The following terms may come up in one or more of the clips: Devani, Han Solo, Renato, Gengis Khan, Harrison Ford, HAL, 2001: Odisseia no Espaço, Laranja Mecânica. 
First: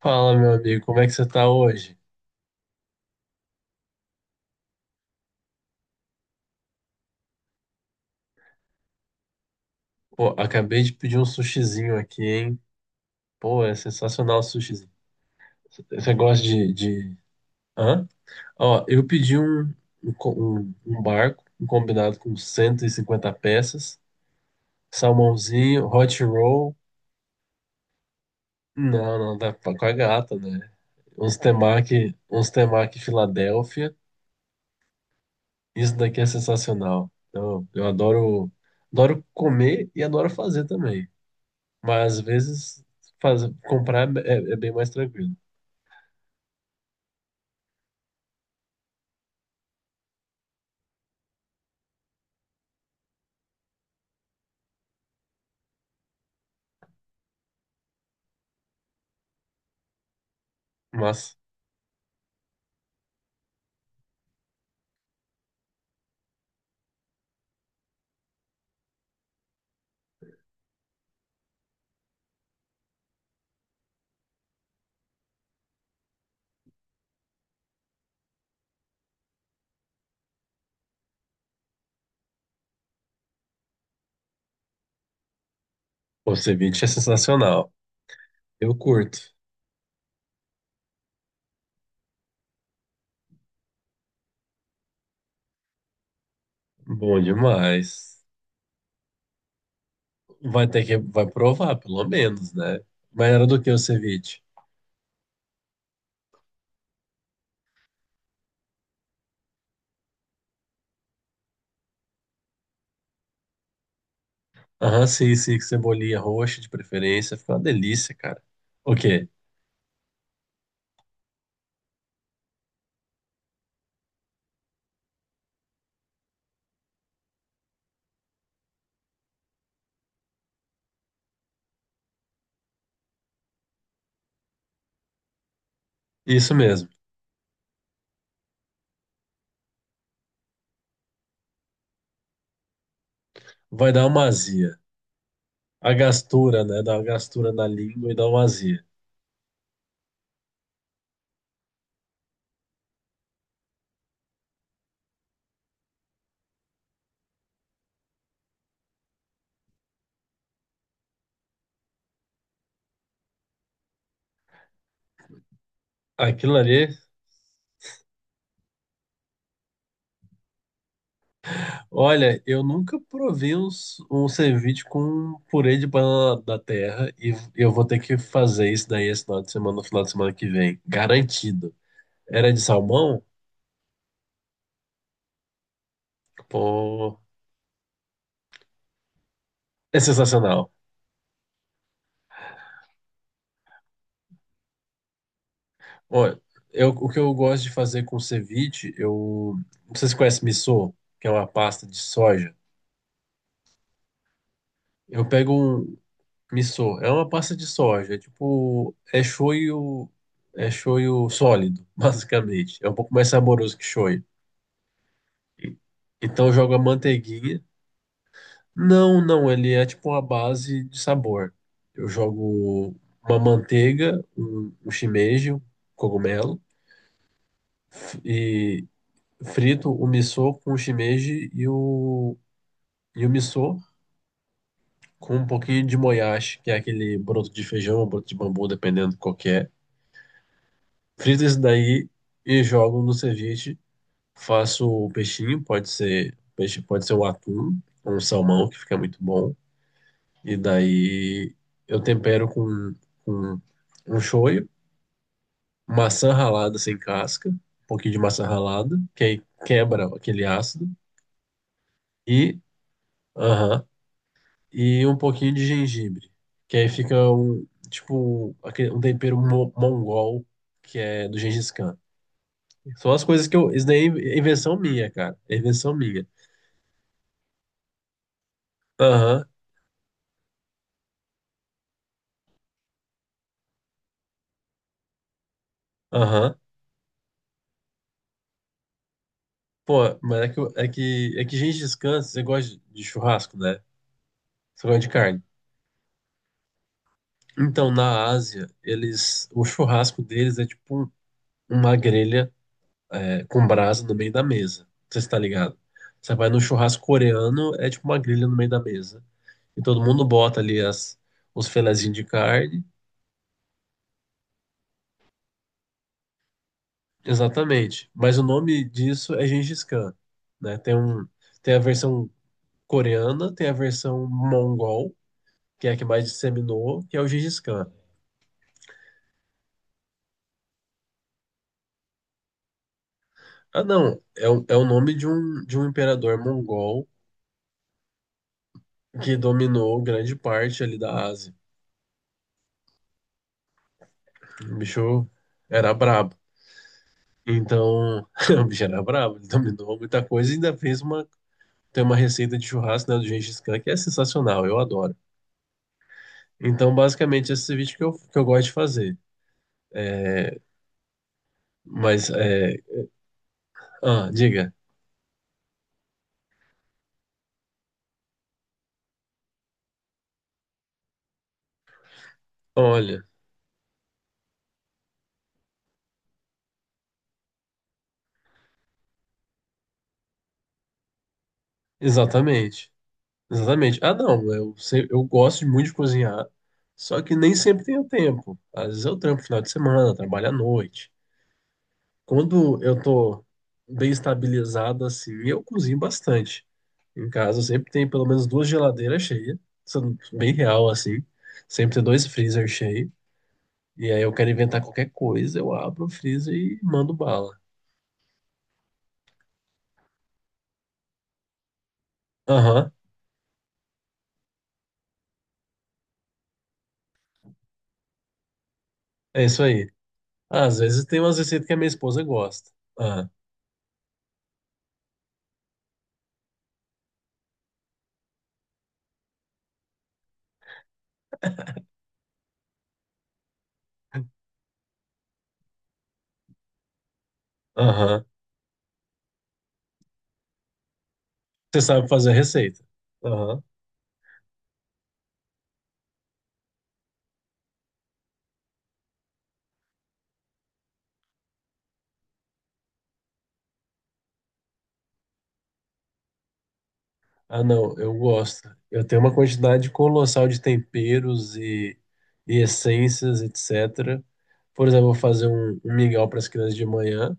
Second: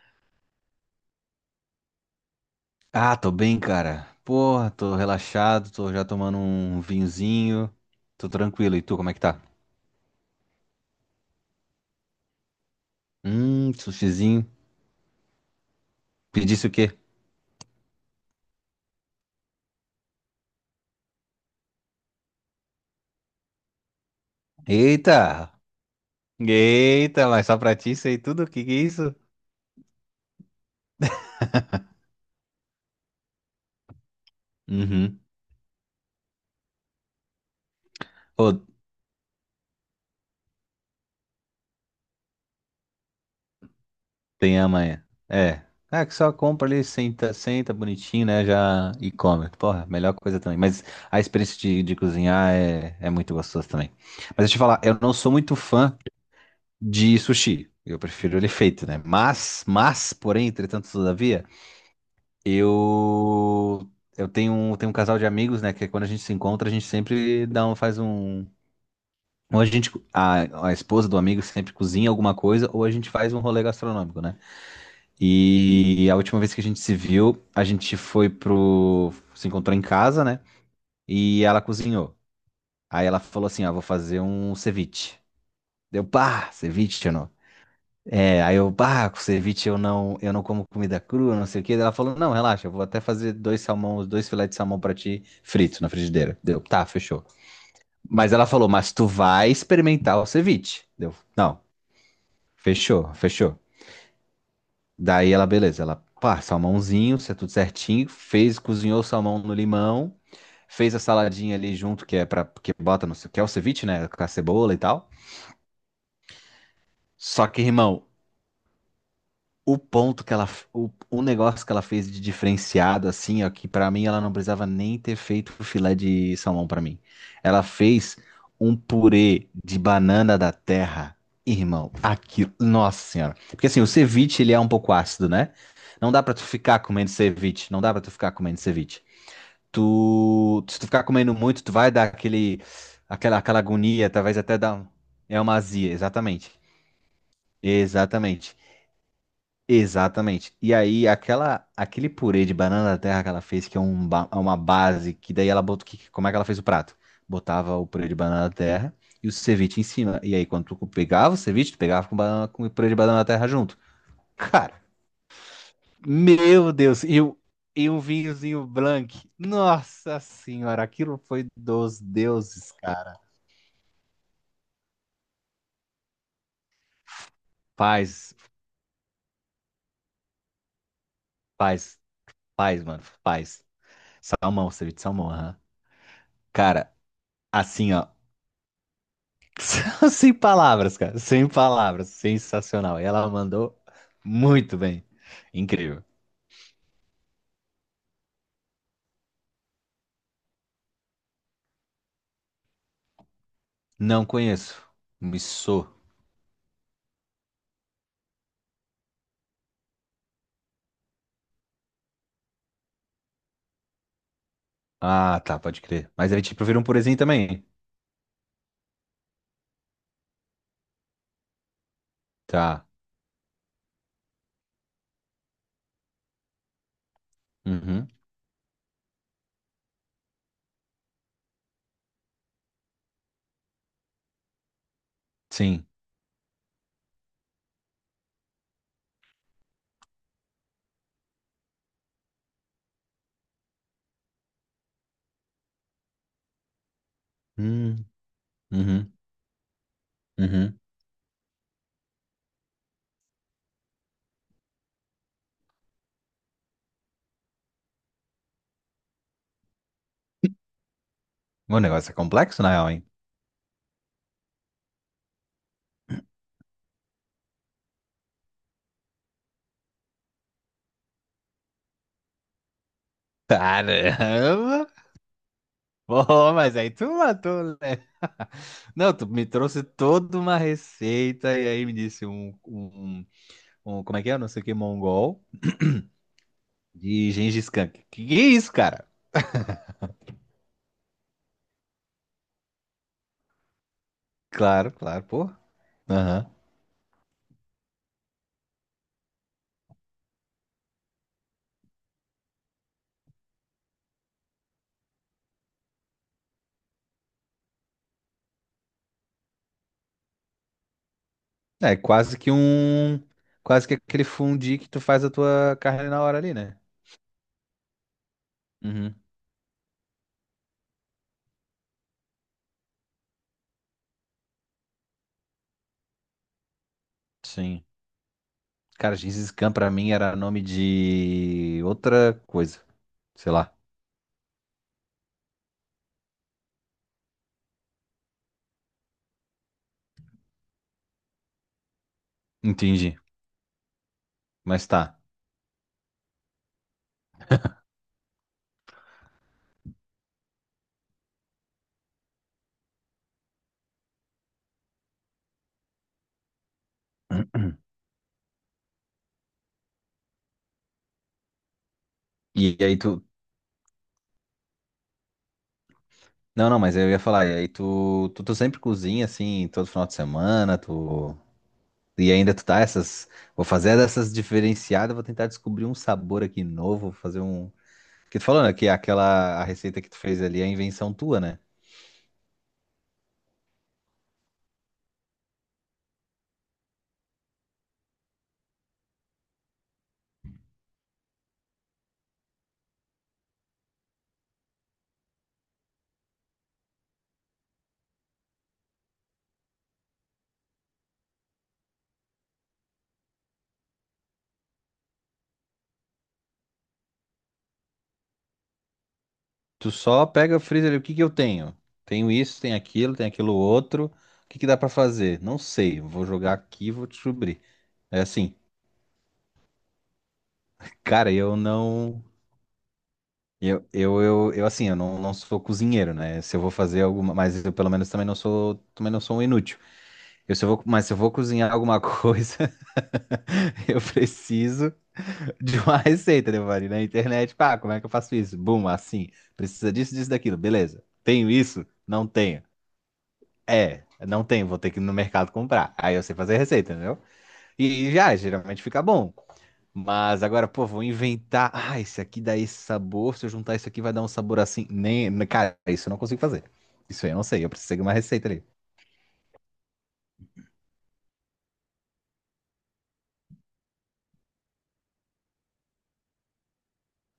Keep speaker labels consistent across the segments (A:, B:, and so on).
A: Fala, meu amigo, como é que você tá hoje?
B: Ah, tô bem, cara. Porra, tô relaxado, tô já tomando um vinhozinho. Tô tranquilo. E tu, como é que tá?
A: Pô, acabei de pedir um sushizinho aqui, hein? Pô, é sensacional o
B: Sushizinho.
A: sushizinho. Você gosta
B: Pedisse o
A: de,
B: quê?
A: de... Hã? Ó, eu pedi um barco, um combinado com 150 peças,
B: Eita!
A: salmãozinho, hot roll.
B: Eita, mas só pra ti isso aí tudo? O que que é isso?
A: Não, não, dá pra com a gata, né? Uns temaki Filadélfia.
B: Uhum.
A: Isso daqui é sensacional. Eu, eu adoro,
B: Ô,
A: adoro comer e adoro fazer também. Mas às vezes faz, comprar é
B: tem
A: bem mais
B: amanhã.
A: tranquilo.
B: É. É. Ah, que só compra ali, senta, senta bonitinho, né? Já e come. Porra, melhor coisa também. Mas a experiência de cozinhar é muito gostosa também. Mas deixa eu te falar, eu não sou muito fã de sushi. Eu prefiro ele feito, né? Mas, porém, entretanto,
A: Mas
B: todavia, eu eu tenho um casal de amigos, né? Que é quando a gente se encontra, a gente sempre dá um, faz um. Ou a gente, a esposa do amigo sempre cozinha alguma coisa, ou a gente faz um rolê gastronômico, né? E a última vez que a gente se viu, a gente foi pro. Se encontrou em casa, né? E ela cozinhou. Aí ela falou assim: Ó, vou fazer um ceviche. Deu,
A: o
B: pá,
A: ceviche é
B: ceviche.
A: sensacional.
B: É, aí eu,
A: Eu
B: bah, com
A: curto.
B: ceviche eu não como comida crua, não sei o quê. Daí ela falou, não, relaxa, eu vou até fazer dois salmão, dois filetes de salmão pra ti, frito na frigideira. Deu, tá,
A: Bom
B: fechou.
A: demais.
B: Mas ela falou, mas tu vai experimentar o
A: Vai
B: ceviche.
A: ter que,
B: Deu,
A: vai
B: não,
A: provar, pelo menos, né? Mas era
B: fechou.
A: do que o ceviche?
B: Daí ela, beleza, ela, pá, salmãozinho, isso é tudo certinho, fez, cozinhou o salmão no limão, fez a saladinha ali junto, que é pra, que bota, não sei o que, é o ceviche, né, com a cebola e
A: Aham,
B: tal.
A: sim, sim, com cebolinha roxa de preferência.
B: Só
A: Fica uma
B: que, irmão,
A: delícia, cara. Ok,
B: O ponto que ela, o negócio que ela fez de diferenciado, assim, ó, que pra mim ela não precisava nem ter feito o filé de salmão pra mim. Ela fez um purê de banana da terra. Irmão, aquilo, nossa senhora. Porque assim, o ceviche, ele é um pouco ácido, né? Não dá pra tu
A: isso
B: ficar
A: mesmo.
B: comendo ceviche, não dá pra tu ficar comendo ceviche. Tu, se tu ficar comendo muito, tu vai dar aquele, aquela
A: Vai dar
B: agonia,
A: uma
B: talvez até dar,
A: azia.
B: é uma azia,
A: A
B: exatamente.
A: gastura, né? Dá uma gastura na língua e dá uma
B: Exatamente.
A: azia.
B: Exatamente. E aí, aquele purê de banana da terra que ela fez, que é um é uma base, que daí ela botou. Como é que ela fez o prato? Botava o purê de banana da terra e o ceviche em cima. E aí, quando tu pegava o ceviche, tu pegava com, banana, com o purê de banana da terra junto. Cara,
A: Aquilo
B: meu
A: ali
B: Deus! E um vinhozinho blanc. Nossa Senhora, aquilo foi dos
A: Olha, eu
B: deuses,
A: nunca
B: cara.
A: provei um ceviche com purê de banana da terra e eu vou ter que
B: Faz,
A: fazer isso daí esse final de semana, no final de semana que vem. Garantido.
B: faz,
A: Era de
B: faz, mano,
A: salmão?
B: faz. Salmão, ceviche de salmão, aham. Cara,
A: Pô,
B: assim, ó.
A: é
B: Sem
A: sensacional.
B: palavras, cara. Sem palavras. Sensacional. E ela mandou muito bem. Incrível.
A: Olha, o que eu gosto de fazer com ceviche, eu. Não sei se você conhece missô, que é uma pasta de soja.
B: Não conheço.
A: Eu pego
B: Missô.
A: um missô, é uma pasta de soja, é tipo. É shoyu sólido, basicamente. É um pouco mais saboroso que shoyu.
B: Ah, tá,
A: E-
B: pode crer. Mas aí
A: Então eu
B: te
A: jogo a
B: prefiro um purezinho
A: manteiguinha.
B: também.
A: Não, não, ele é tipo uma base de sabor. Eu
B: Tá.
A: jogo uma manteiga, um shimeji, um cogumelo,
B: Uhum.
A: e frito o miso com o shimeji e o miso com um pouquinho
B: Sim.
A: de moyashi, que é aquele broto de feijão ou broto de bambu, dependendo qual que é. Frito isso daí e jogo no ceviche. Faço o peixinho, pode ser peixe, pode ser o atum,
B: Hum.
A: ou um salmão, que fica
B: Uhum.
A: muito bom. E
B: Uhum.
A: daí eu tempero com um shoyu, maçã ralada sem casca, um pouquinho de maçã ralada, que aí quebra aquele ácido,
B: O negócio é
A: e,
B: complexo, na real, hein?
A: aham, e um pouquinho de gengibre, que aí fica um, tipo, um tempero mongol, que é do Gengis Khan. São as coisas isso daí é invenção
B: Caramba!
A: minha, cara, é invenção minha.
B: Pô, mas aí tu matou, né? Não, tu
A: Aham,
B: me trouxe toda uma receita e aí me disse um como é que é? Não sei o que, mongol.
A: aham.
B: De Gengis Khan. Que é isso, cara?
A: Pô, mas é que, eu- é que Gengis Khan, você gosta de churrasco, né? Você
B: Claro,
A: gosta de
B: claro,
A: carne.
B: pô. Aham.
A: Então, na Ásia, o churrasco deles é tipo uma grelha com brasa no meio da mesa. Você está ligado? Você vai no churrasco coreano, é tipo uma grelha no meio da mesa. E todo mundo bota ali os
B: É
A: filezinhos de
B: quase que
A: carne.
B: um. Quase que aquele fundi que tu faz a tua carne na hora ali, né?
A: Exatamente. Mas o nome
B: Uhum.
A: disso é Gengis Khan, né? Tem a versão coreana, tem a versão mongol, que é a que mais disseminou, que é o Gengis
B: Sim.
A: Khan.
B: Cara, Gengis Khan pra mim era nome de outra coisa. Sei lá.
A: Ah, não, é o nome de um imperador mongol que dominou grande parte ali da Ásia.
B: Entendi.
A: O
B: Mas tá.
A: bicho era brabo. Então, o bicho era brabo, ele dominou muita coisa e ainda tem uma receita de churrasco, né, do Gengis Khan, que é sensacional, eu adoro. Então, basicamente, esse vídeo que eu gosto de fazer. Mas, é.
B: E aí tu.
A: Ah, diga.
B: Não, não, mas eu ia falar. E aí tu. Tu sempre cozinha assim, todo final de semana, tu. E ainda tu tá
A: Olha,
B: essas. Vou fazer dessas diferenciadas, vou tentar descobrir um sabor aqui novo, vou fazer um. Que tu falou, né? Que aquela a receita que tu fez ali é a invenção tua, né?
A: exatamente. Exatamente. Ah, não, eu gosto muito de cozinhar, só que nem sempre tenho tempo. Às vezes eu trampo final de semana, trabalho à noite. Quando eu tô bem estabilizado assim, eu cozinho bastante. Em casa eu sempre tem pelo menos duas geladeiras cheias, sendo bem real assim. Sempre tem dois freezer cheios. E aí eu quero inventar qualquer coisa, eu abro o freezer e mando bala.
B: Tu só pega, frisa ali, o que que eu tenho? Tenho isso,
A: Aham,
B: tenho aquilo outro. O que que dá pra fazer? Não sei. Vou jogar aqui, e vou descobrir. É assim,
A: é isso aí. Ah, às vezes tem
B: cara,
A: umas
B: eu
A: receitas que a minha
B: não.
A: esposa gosta. Ah.
B: Eu assim, eu não, não sou cozinheiro, né? Se eu vou fazer alguma. Mas eu pelo menos também não sou um inútil. Eu, se eu vou, mas se eu vou cozinhar alguma coisa. Eu preciso de uma receita, Devani, na internet. Pá, como é que eu
A: Aham.
B: faço isso? Bum, assim. Precisa disso, disso, daquilo. Beleza. Tenho
A: Você
B: isso?
A: sabe
B: Não
A: fazer a
B: tenho.
A: receita. Aham.
B: É, não tenho. Vou ter que ir no mercado comprar. Aí eu sei fazer a receita, entendeu? E já, geralmente fica bom. Mas agora, pô, vou inventar. Ah, esse aqui dá esse sabor. Se eu juntar isso aqui, vai dar um sabor assim. Nem, cara, isso eu não consigo fazer. Isso aí eu não
A: Ah,
B: sei. Eu preciso
A: não,
B: seguir uma
A: eu
B: receita ali.
A: gosto. Eu tenho uma quantidade colossal de temperos e essências, etc. Por exemplo, eu vou fazer um mingau para as crianças de manhã.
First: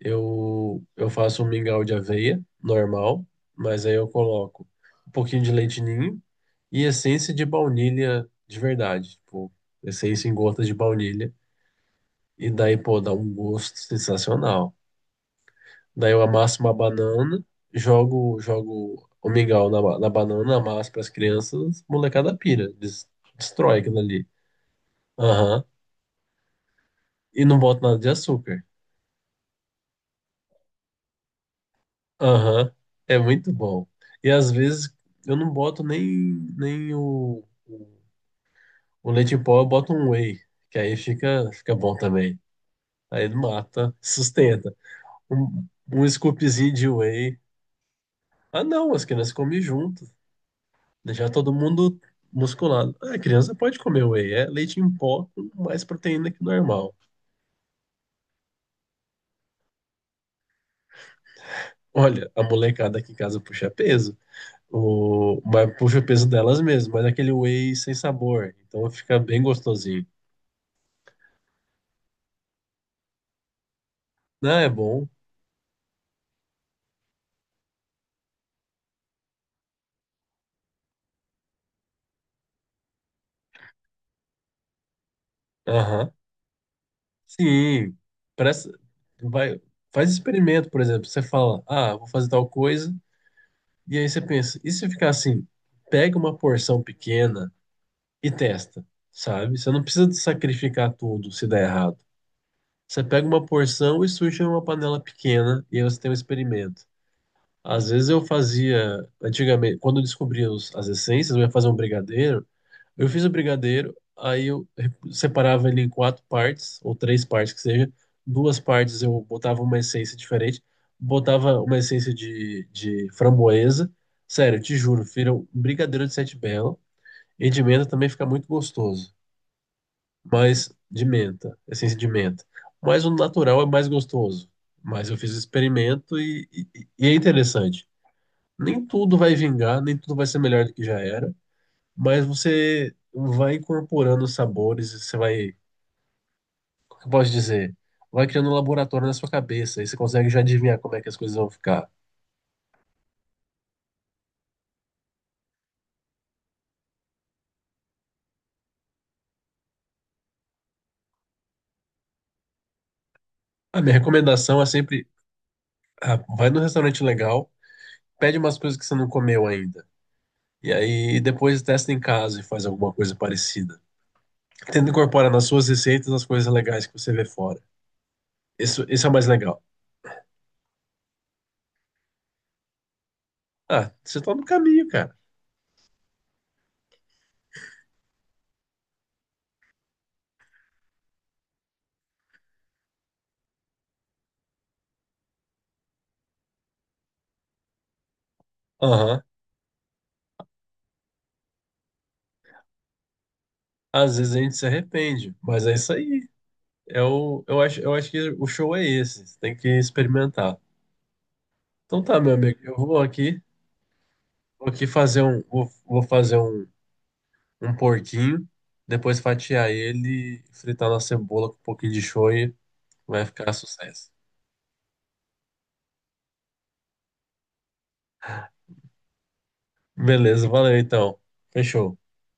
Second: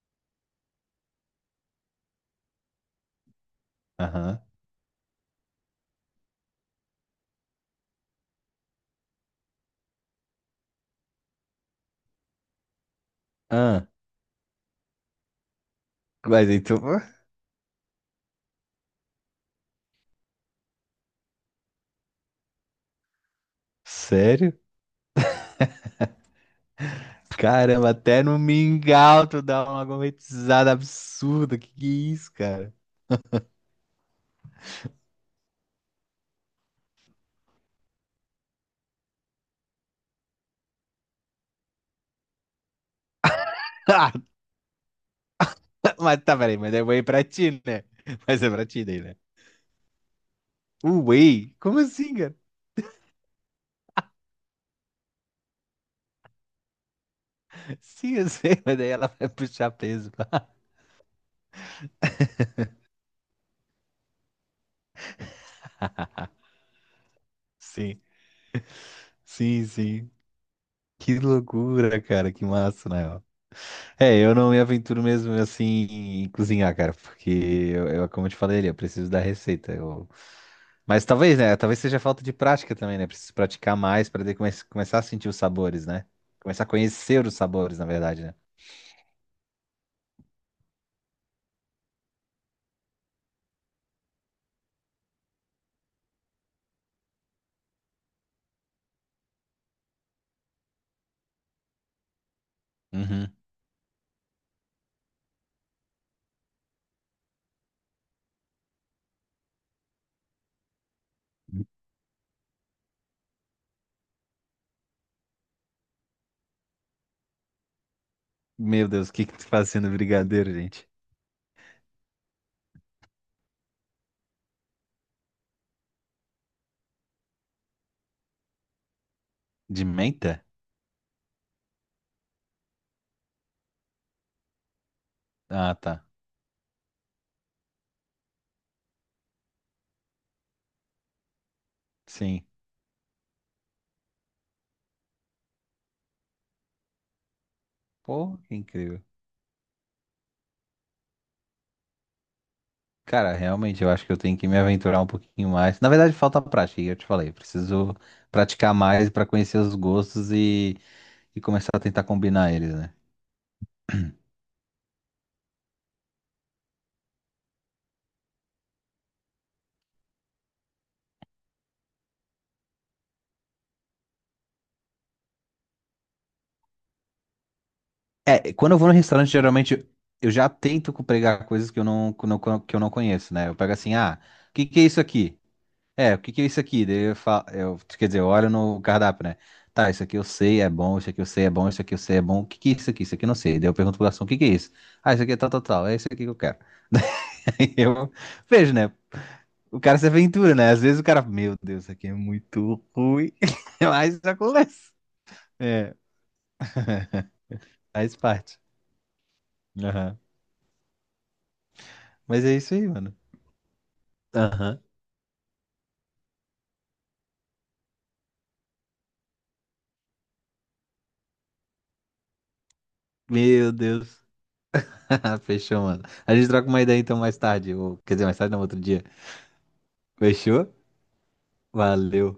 A: Eu faço um mingau de aveia, normal, mas aí eu
B: Aham.
A: coloco um pouquinho de leite ninho e essência de baunilha de verdade, tipo, essência em gotas de baunilha. E daí, pô, dá um gosto
B: Ah,
A: sensacional. Daí eu
B: mas
A: amasso uma
B: então.
A: banana, jogo o mingau na banana, amasso para as crianças, molecada pira, destrói aquilo ali.
B: Sério?
A: Aham. E não boto
B: Caramba,
A: nada de
B: até no
A: açúcar.
B: mingau tu dá uma gourmetizada absurda. Que é isso,
A: Aham.
B: cara?
A: É muito bom. E às vezes eu não boto nem o leite em pó, eu boto um whey, que aí fica bom também. Aí mata,
B: Ah,
A: sustenta. Um,
B: tá,
A: um
B: mas tá, peraí,
A: scoopzinho
B: mas é
A: de
B: whey pra
A: whey.
B: ti, né? Mas é
A: Ah,
B: pra ti
A: não,
B: daí,
A: as
B: né?
A: crianças comem junto.
B: O
A: Deixar todo
B: whey? Como
A: mundo
B: assim, cara?
A: musculado. Ah, a criança pode comer whey, é leite em pó com mais proteína que o normal.
B: Sim, eu sei, mas daí ela vai puxar peso.
A: Olha, a molecada aqui em casa puxa peso, mas puxa o peso delas mesmas, mas é aquele whey sem
B: Sim,
A: sabor, então fica bem
B: sim,
A: gostosinho.
B: sim. Que loucura, cara, que massa, né? Ó. É, eu não
A: Não,
B: me
A: é
B: aventuro
A: bom.
B: mesmo assim em cozinhar, cara, porque como eu te falei, ali, eu preciso da receita. Eu, mas talvez, né? Talvez seja falta de prática também, né? Preciso praticar mais para daí começar a sentir os sabores, né?
A: Aham.
B: Começar a conhecer os sabores, na
A: Sim.
B: verdade, né?
A: Presta... Vai... Faz experimento, por exemplo. Você fala, ah, vou fazer tal coisa, e aí você pensa, e se ficar assim? Pega uma porção pequena e testa, sabe? Você não precisa de sacrificar tudo se der errado. Você pega
B: Uhum.
A: uma porção e suja em uma panela pequena e aí você tem um experimento. Às vezes eu fazia, antigamente, quando eu descobria as essências, eu ia fazer um brigadeiro. Eu fiz o brigadeiro, aí eu separava ele em quatro partes, ou três partes que seja. Duas
B: Meu
A: partes
B: Deus, o
A: eu
B: que que tu
A: botava
B: faz
A: uma
B: sendo
A: essência
B: brigadeiro,
A: diferente,
B: gente?
A: botava uma essência de framboesa. Sério, te juro, vira um brigadeiro de sete belo. E de menta também fica muito gostoso.
B: De menta?
A: Mas de menta, essência de menta. Mas o natural é mais gostoso. Mas eu fiz o
B: Ah, tá.
A: experimento e é interessante. Nem tudo vai vingar, nem tudo vai ser melhor do que já era, mas
B: Sim.
A: você vai incorporando os sabores, como que eu posso dizer? Vai
B: Pô,
A: criando um
B: que incrível.
A: laboratório na sua cabeça e você consegue já adivinhar como é que as coisas vão ficar.
B: Cara, realmente eu acho que eu tenho que me aventurar um pouquinho mais. Na verdade, falta prática, e eu te falei. Preciso praticar mais para conhecer os gostos e começar a tentar combinar eles, né?
A: A minha recomendação é sempre, ah, vai num restaurante legal, pede umas coisas que você não comeu ainda. E aí depois testa em casa e faz alguma coisa parecida. Tenta incorporar nas suas receitas as coisas legais que você vê fora.
B: É, quando eu
A: Isso,
B: vou no
A: isso é o mais
B: restaurante,
A: legal.
B: geralmente eu já tento pegar coisas que eu não conheço, né? Eu pego
A: Ah,
B: assim, ah,
A: você tá no
B: o que que é
A: caminho,
B: isso
A: cara.
B: aqui? É, o que que é isso aqui? Daí eu falo, eu, quer dizer, eu olho no cardápio, né? Tá, isso aqui eu sei é bom, isso aqui eu sei é bom, isso aqui eu sei é bom, o que que é isso aqui? Isso aqui eu não sei. Daí eu pergunto pro garçom, o que que é isso? Ah, isso aqui é tal, tal, tal, é isso aqui que eu quero. Aí eu vejo, né?
A: Aham.
B: O cara se aventura, né? Às vezes o cara, meu Deus, isso aqui é muito ruim,
A: Às
B: mas
A: vezes a gente se
B: acontece.
A: arrepende, mas é isso
B: É,
A: aí. Eu acho
B: faz
A: que o
B: parte.
A: show é esse. Você tem que
B: Aham.
A: experimentar. Então tá, meu
B: Mas é
A: amigo.
B: isso
A: Eu
B: aí,
A: vou
B: mano.
A: aqui, vou
B: Aham.
A: aqui fazer um porquinho, depois fatiar ele, fritar na cebola com um pouquinho de show e vai ficar
B: Meu
A: sucesso.
B: Deus. Fechou, mano. A gente troca uma ideia então mais tarde. Ou, quer dizer, mais tarde não, outro dia.
A: Beleza,
B: Fechou?
A: valeu então. Fechou.
B: Valeu.